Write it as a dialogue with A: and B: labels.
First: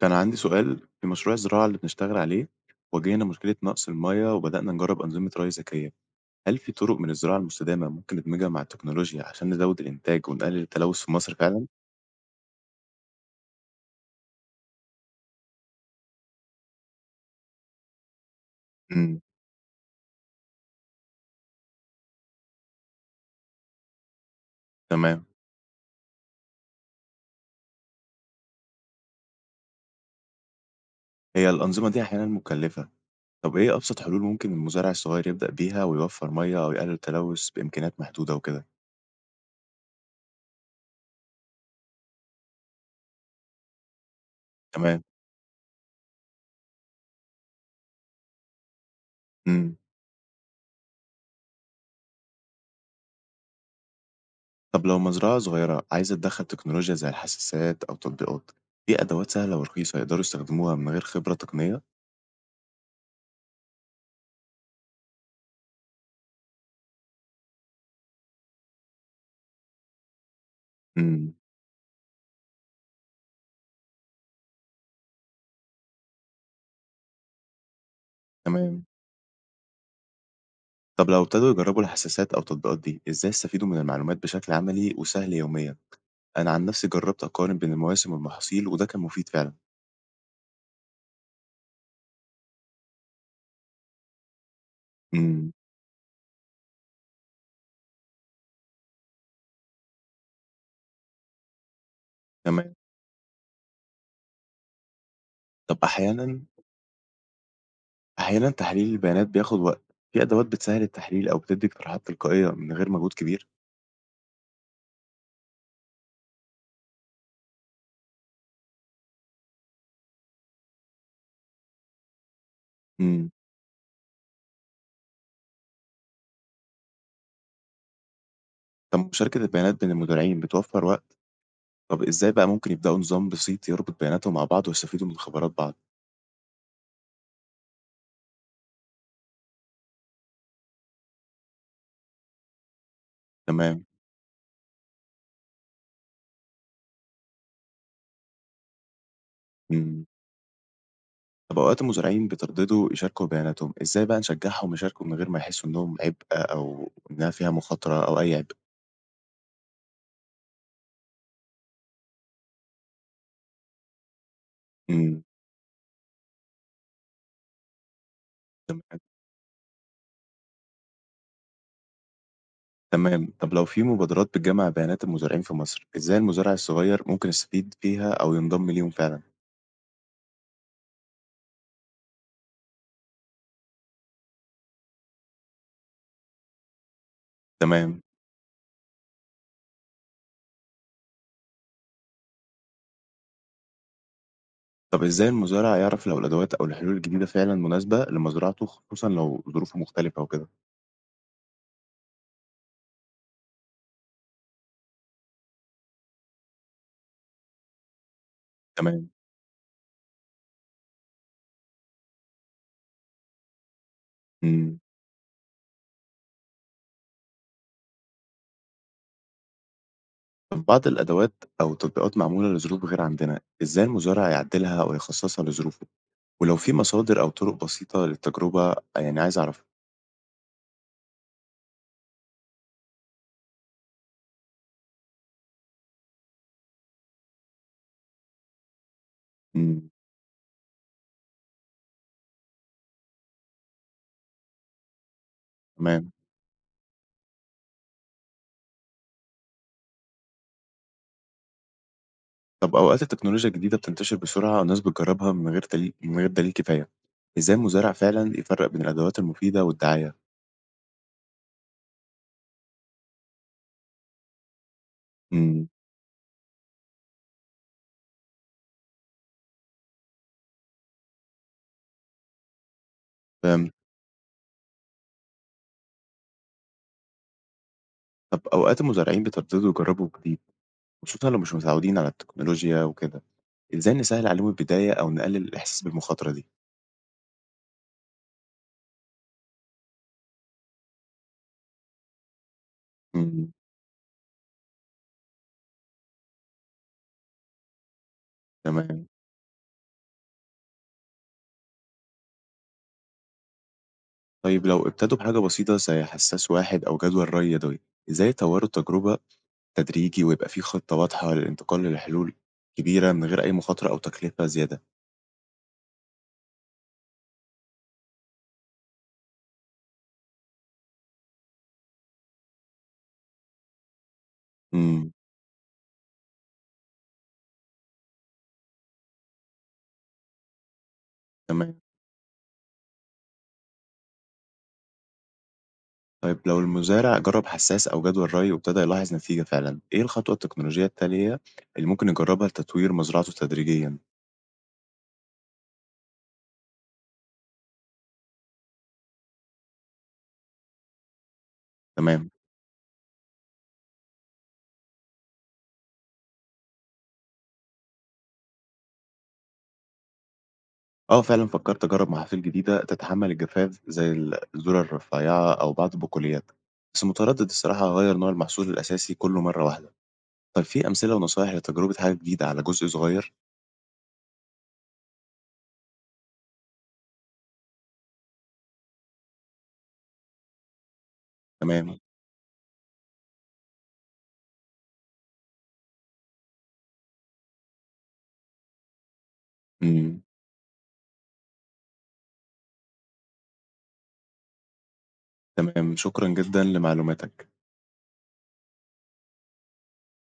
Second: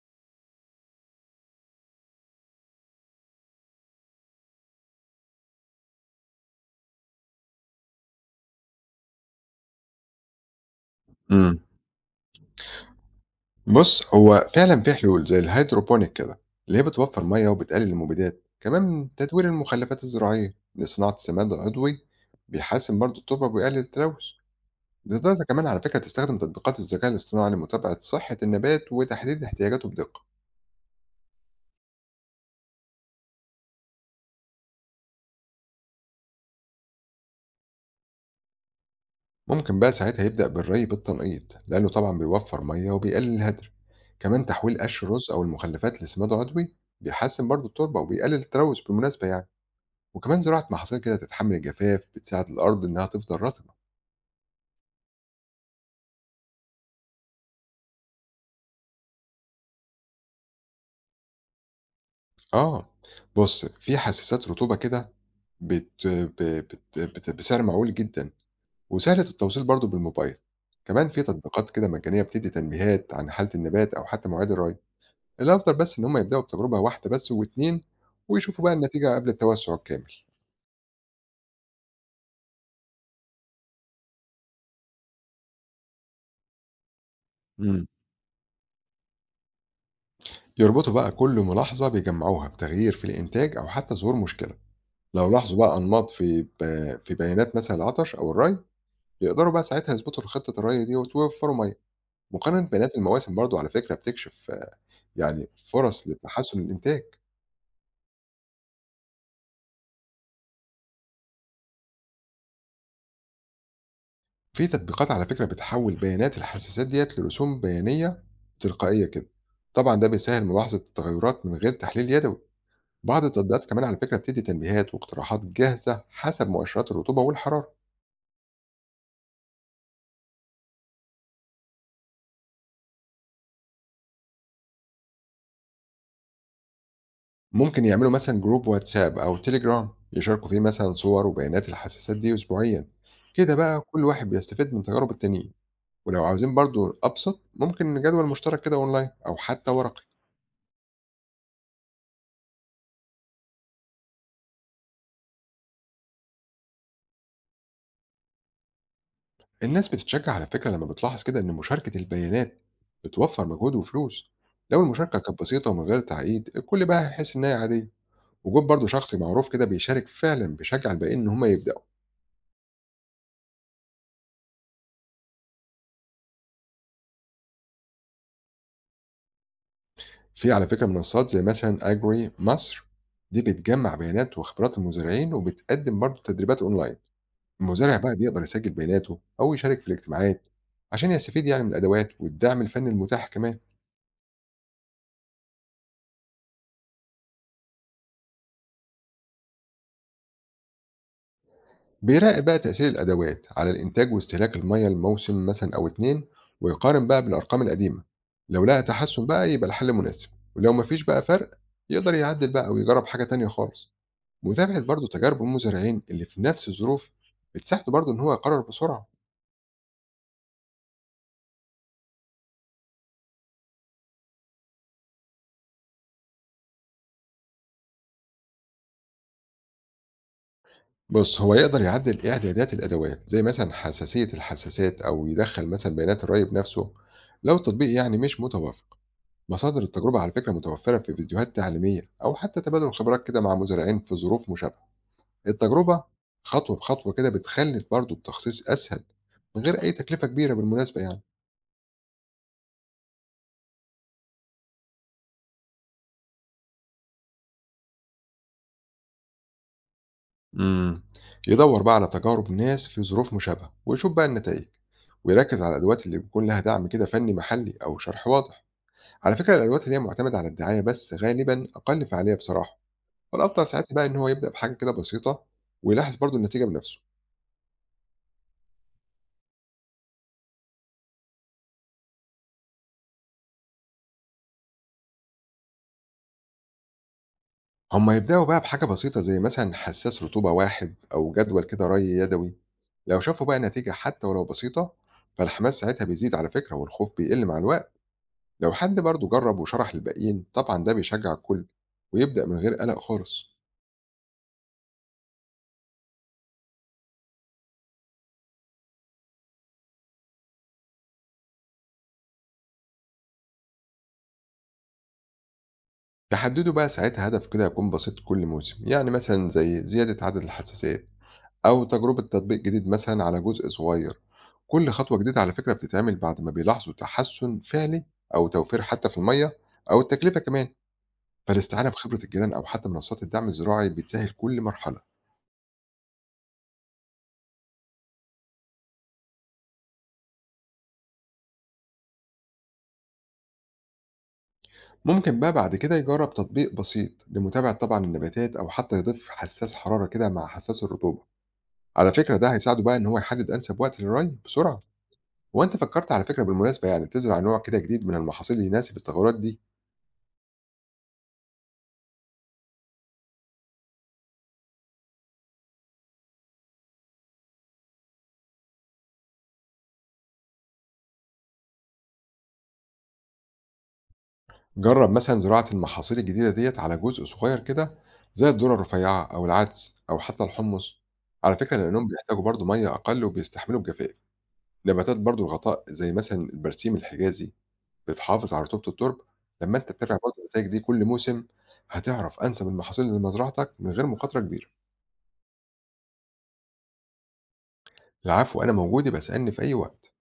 A: كان عندي سؤال في مشروع الزراعة اللي بنشتغل عليه. واجهنا مشكلة نقص المية وبدأنا نجرب أنظمة ري ذكية. هل في طرق من الزراعة المستدامة ممكن ندمجها مع التكنولوجيا عشان نزود الإنتاج ونقلل التلوث في مصر
B: إمم.
A: فعلا؟
B: بُص، هو فعلًا في حلول زي الهيدروبونيك كده، اللي هي بتوفّر مَيّة وبتقلل المبيدات، كمان
A: امم.
B: تدوير المخلفات الزراعية لصناعة سماد عضوي بيحسّن برضه التربة وبيقلل التلوث.
A: تمام.
B: بتقدر كمان على فكرة تستخدم تطبيقات الذكاء الاصطناعي لمتابعة صحة النبات وتحديد احتياجاته بدقة.
A: هي الأنظمة دي أحيانا مكلفة. طب إيه أبسط حلول ممكن المزارع الصغير يبدأ بيها ويوفر مية أو يقلل التلوث بإمكانيات محدودة وكده؟
B: ممكن بقى ساعتها يبدأ بالري بالتنقيط، لإنه طبعًا بيوفّر مَيّة وبيقلل الهدر. كمان تحويل قش
A: تمام.
B: الرز أو المخلفات لسماد عضوي بيحسّن برضه التربة وبيقلل التلوث بالمناسبة يعني.
A: امم.
B: وكمان زراعة محاصيل كده تتحمل الجفاف بتساعد الأرض إنها تفضل رطبة.
A: طب لو مزرعة صغيرة عايزة تدخل تكنولوجيا زي الحساسات أو تطبيقات، في أدوات سهلة ورخيصة يقدروا يستخدموها من غير خبرة تقنية؟
B: آه، بص في حساسات رطوبة كده بت... ب... بت... بت... بسعر معقول جدا وسهلة التوصيل برضو بالموبايل. كمان في
A: امم.
B: تطبيقات كده مجانية بتدي تنبيهات عن حالة النبات أو حتى مواعيد الري. الأفضل بس إن هم يبدأوا بتجربة واحدة بس واتنين ويشوفوا بقى
A: تمام.
B: النتيجة قبل التوسع الكامل.
A: طب لو ابتدوا يجربوا الحساسات أو التطبيقات دي، إزاي يستفيدوا من المعلومات بشكل عملي وسهل يوميًا؟ أنا عن نفسي جربت أقارن بين
B: امم
A: المواسم والمحاصيل وده كان مفيد فعلًا.
B: يربطوا بقى كل ملاحظة بيجمعوها بتغيير في الإنتاج أو حتى ظهور مشكلة. لو
A: إمم.
B: لاحظوا بقى أنماط في بيانات مثلا العطش أو الري يقدروا بقى ساعتها يظبطوا خطة الري ديّة ويوفّروا مَيّة. مقارنة
A: تمام.
B: بيانات المواسم برضه على فكرة بتكشف يعني
A: طب
B: فرص
A: أحيانًا
B: لتحسّن الإنتاج.
A: أحيانًا تحليل البيانات بياخد وقت، في أدوات بتسهل التحليل أو بتدي اقتراحات تلقائية من غير مجهود كبير؟
B: في تطبيقات على فكرة بتحوّل بيانات الحساسات ديّة لرسوم بيانية تلقائية كده. طبعًا ده بيسهّل ملاحظة التغيّرات من غير تحليل يدوي. بعض
A: إمم.
B: التطبيقات كمان على فكرة بتدّي تنبيهات واقتراحات جاهزة حسب مؤشرات الرطوبة والحرارة.
A: طب مشاركة البيانات بين المدرعين بتوفر وقت؟ طب إزاي بقى ممكن يبدأوا نظام بسيط يربط بياناتهم مع بعض ويستفيدوا من خبرات بعض؟
B: ممكن يعملوا مثلًا جروب واتساب أو تليجرام يشاركوا فيه مثلًا صور وبيانات الحساسات دي أسبوعيًا. كده بقى
A: تمام.
B: كل واحد بيستفيد من تجارب التانيين. ولو عاوزين برضو أبسط ممكن جدول مشترك كده أونلاين أو حتى ورقي.
A: إمم. طب أوقات المزارعين بيترددوا يشاركوا بياناتهم، إزاي بقى نشجعهم يشاركوا من غير ما يحسوا إنهم عبء أو إنها فيها مخاطرة أو أي عبء؟
B: الناس بتتشجع على فكرة لما بتلاحظ كده إن مشاركة البيانات بتوفر مجهود وفلوس. لو المشاركة
A: إمم.
B: كانت بسيطة ومن غير تعقيد الكل بقى هيحس إن هي عادية. وجود برضو
A: تمام،
B: شخص معروف كده بيشارك فعلا بيشجع الباقيين إن هم يبدأوا.
A: تمام، طب لو في مبادرات بتجمع بيانات المزارعين في مصر، إزاي المزارع الصغير ممكن يستفيد فيها أو ينضم ليهم فعلًا؟
B: في على فكرة منصات زي مثلا أجري مصر، دي بتجمع بيانات وخبرات المزارعين وبتقدم برضو تدريبات أونلاين. المزارع
A: تمام.
B: بقى بيقدر يسجل بياناته أو يشارك في الاجتماعات عشان يستفيد يعني من الأدوات والدعم الفني المتاح كمان.
A: طب إزاي المزارع يعرف لو الأدوات أو الحلول الجديدة فعلًا مناسبة لمزرعته خصوصًا لو ظروفه مختلفة وكده؟
B: بيراقب بقى تأثير الأدوات على الإنتاج واستهلاك المية لموسم مثلا أو اتنين ويقارن بقى بالأرقام القديمة. لو لقى
A: تمام.
B: تحسن بقى يبقى الحل مناسب، ولو مفيش بقى فرق يقدر يعدل بقى ويجرب حاجة تانية خالص.
A: إمم.
B: متابعة برضه تجارب المزارعين اللي في نفس الظروف بتساعده برضه إن هو يقرر بسرعة.
A: طب بعض الأدوات أو التطبيقات معمولة لظروف غير عندنا، إزاي المزارع يعدلها أو يخصصها لظروفه؟ ولو في مصادر أو طرق بسيطة للتجربة يعني عايز أعرفها.
B: بص هو يقدر يعدل إعدادات الأدوات زي مثلا حساسية الحساسات أو يدخل مثلا بيانات الري بنفسه لو التطبيق يعني مش متوفر. مصادر
A: إمم.
B: التجربة على فكرة متوفرة في فيديوهات تعليمية أو حتى تبادل خبرات كده مع مزارعين في ظروف مشابهة. التجربة
A: تمام.
B: خطوة بخطوة كده بتخلي برضه التخصيص أسهل من غير أي تكلفة كبيرة بالمناسبة يعني.
A: طب أوقات التكنولوجيا الجديدة بتنتشر بسرعة والناس بتجربها من غير دليل كفاية. إزاي المزارع فعلًا يفرق بين الأدوات المفيدة والدعاية؟
B: امم يدور بقى على تجارب ناس في ظروف مشابهة ويشوف بقى النتائج، ويركز
A: إمم.
B: على الأدوات اللي بيكون لها دعم كده فني محلي أو شرح واضح. على فكرة الأدوات اللي هي معتمدة على الدعاية بس غالبا أقل فعالية بصراحة، فالأفضل
A: فهمت.
B: ساعتها بقى إن هو يبدأ بحاجة كده بسيطة ويلاحظ برضه النتيجة بنفسه.
A: طب أوقات المزارعين بيترددوا يجربوا جديد، خصوصًا لو مش متعودين على التكنولوجيا وكده. إزاي نسهل عليهم البداية أو نقلل الإحساس بالمخاطرة دي؟
B: هُم يبدأوا بقى بحاجة بسيطة زي مثلًا حسّاس رطوبة واحد أو جدول كده ري يدوي، لو شافوا
A: إمم.
B: بقى نتيجة حتى ولو بسيطة، فالحماس ساعتها بيزيد على فكرة والخوف بيقل مع الوقت، لو حد
A: تمام.
B: برضه جرّب وشرح للباقيين طبعًا ده بيشجّع الكل ويبدأ من غير قلق خالص.
A: طيب لو ابتدوا بحاجة بسيطة زي حساس واحد أو جدول ري يدوي، إزاي يطوروا التجربة تدريجي ويبقى في خطة واضحة للانتقال لحلول كبيرة من غير أي مخاطرة أو تكلفة زيادة.
B: تحددوا بقى ساعتها هدف كده يكون بسيط كل موسم، يعني مثلًا زي زيادة عدد الحساسات أو تجربة تطبيق جديد مثلًا على جزء صغير، كل
A: إمم.
B: خطوة جديدة على فكرة بتتعمل بعد ما بيلاحظوا تحسُّن فعلي أو توفير حتى في المَيّة أو التكلفة كمان.
A: تمام.
B: فالاستعانة بخبرة الجيران أو حتى منصات الدعم الزراعي بتسهل كل مرحلة.
A: طيب لو المزارع جرب حساس أو جدول ري وابتدى يلاحظ نتيجة فعلًا، إيه الخطوة التكنولوجية التالية اللي ممكن يجربها لتطوير مزرعته تدريجيًا؟
B: ممكن بقى بعد كده يجرب تطبيق بسيط لمتابعة طبعا النباتات أو حتى يضيف حساس حرارة كده مع حساس الرطوبة. على
A: تمام.
B: فكرة ده هيساعده بقى إن هو يحدد أنسب وقت للري بسرعة. وأنت فكرت على فكرة بالمناسبة يعني تزرع نوع كده جديد من المحاصيل اللي يناسب التغيرات دي.
A: آه، فعلًا فكرت أجرب محاصيل جديدة تتحمل الجفاف زي الذرة الرفيعة أو بعض البقوليات، بس متردد الصراحة أغير نوع المحصول الأساسي كله مرة واحدة. طب في أمثلة ونصايح لتجربة حاجة جديدة على جزء صغير؟
B: جرب مثلا زراعة المحاصيل الجديدة ديت على جزء صغير كده زي الذرة الرفيعة أو العدس أو حتى الحمص، على فكرة
A: تمام.
B: لأنهم بيحتاجوا برضو مية أقل وبيستحملوا الجفاف. نباتات برضو الغطاء زي مثلا البرسيم الحجازي بتحافظ على رطوبة التربة، لمّا أنت تتابع
A: إمم.
B: برضه النتايج دي كل موسم، هتعرف أنسب المحاصيل لمزرعتك من غير مخاطرة كبيرة.
A: تمام، شكرًا جدًا لمعلوماتك.
B: العفو، أنا موجود، يبقى اسألني في أي وقت.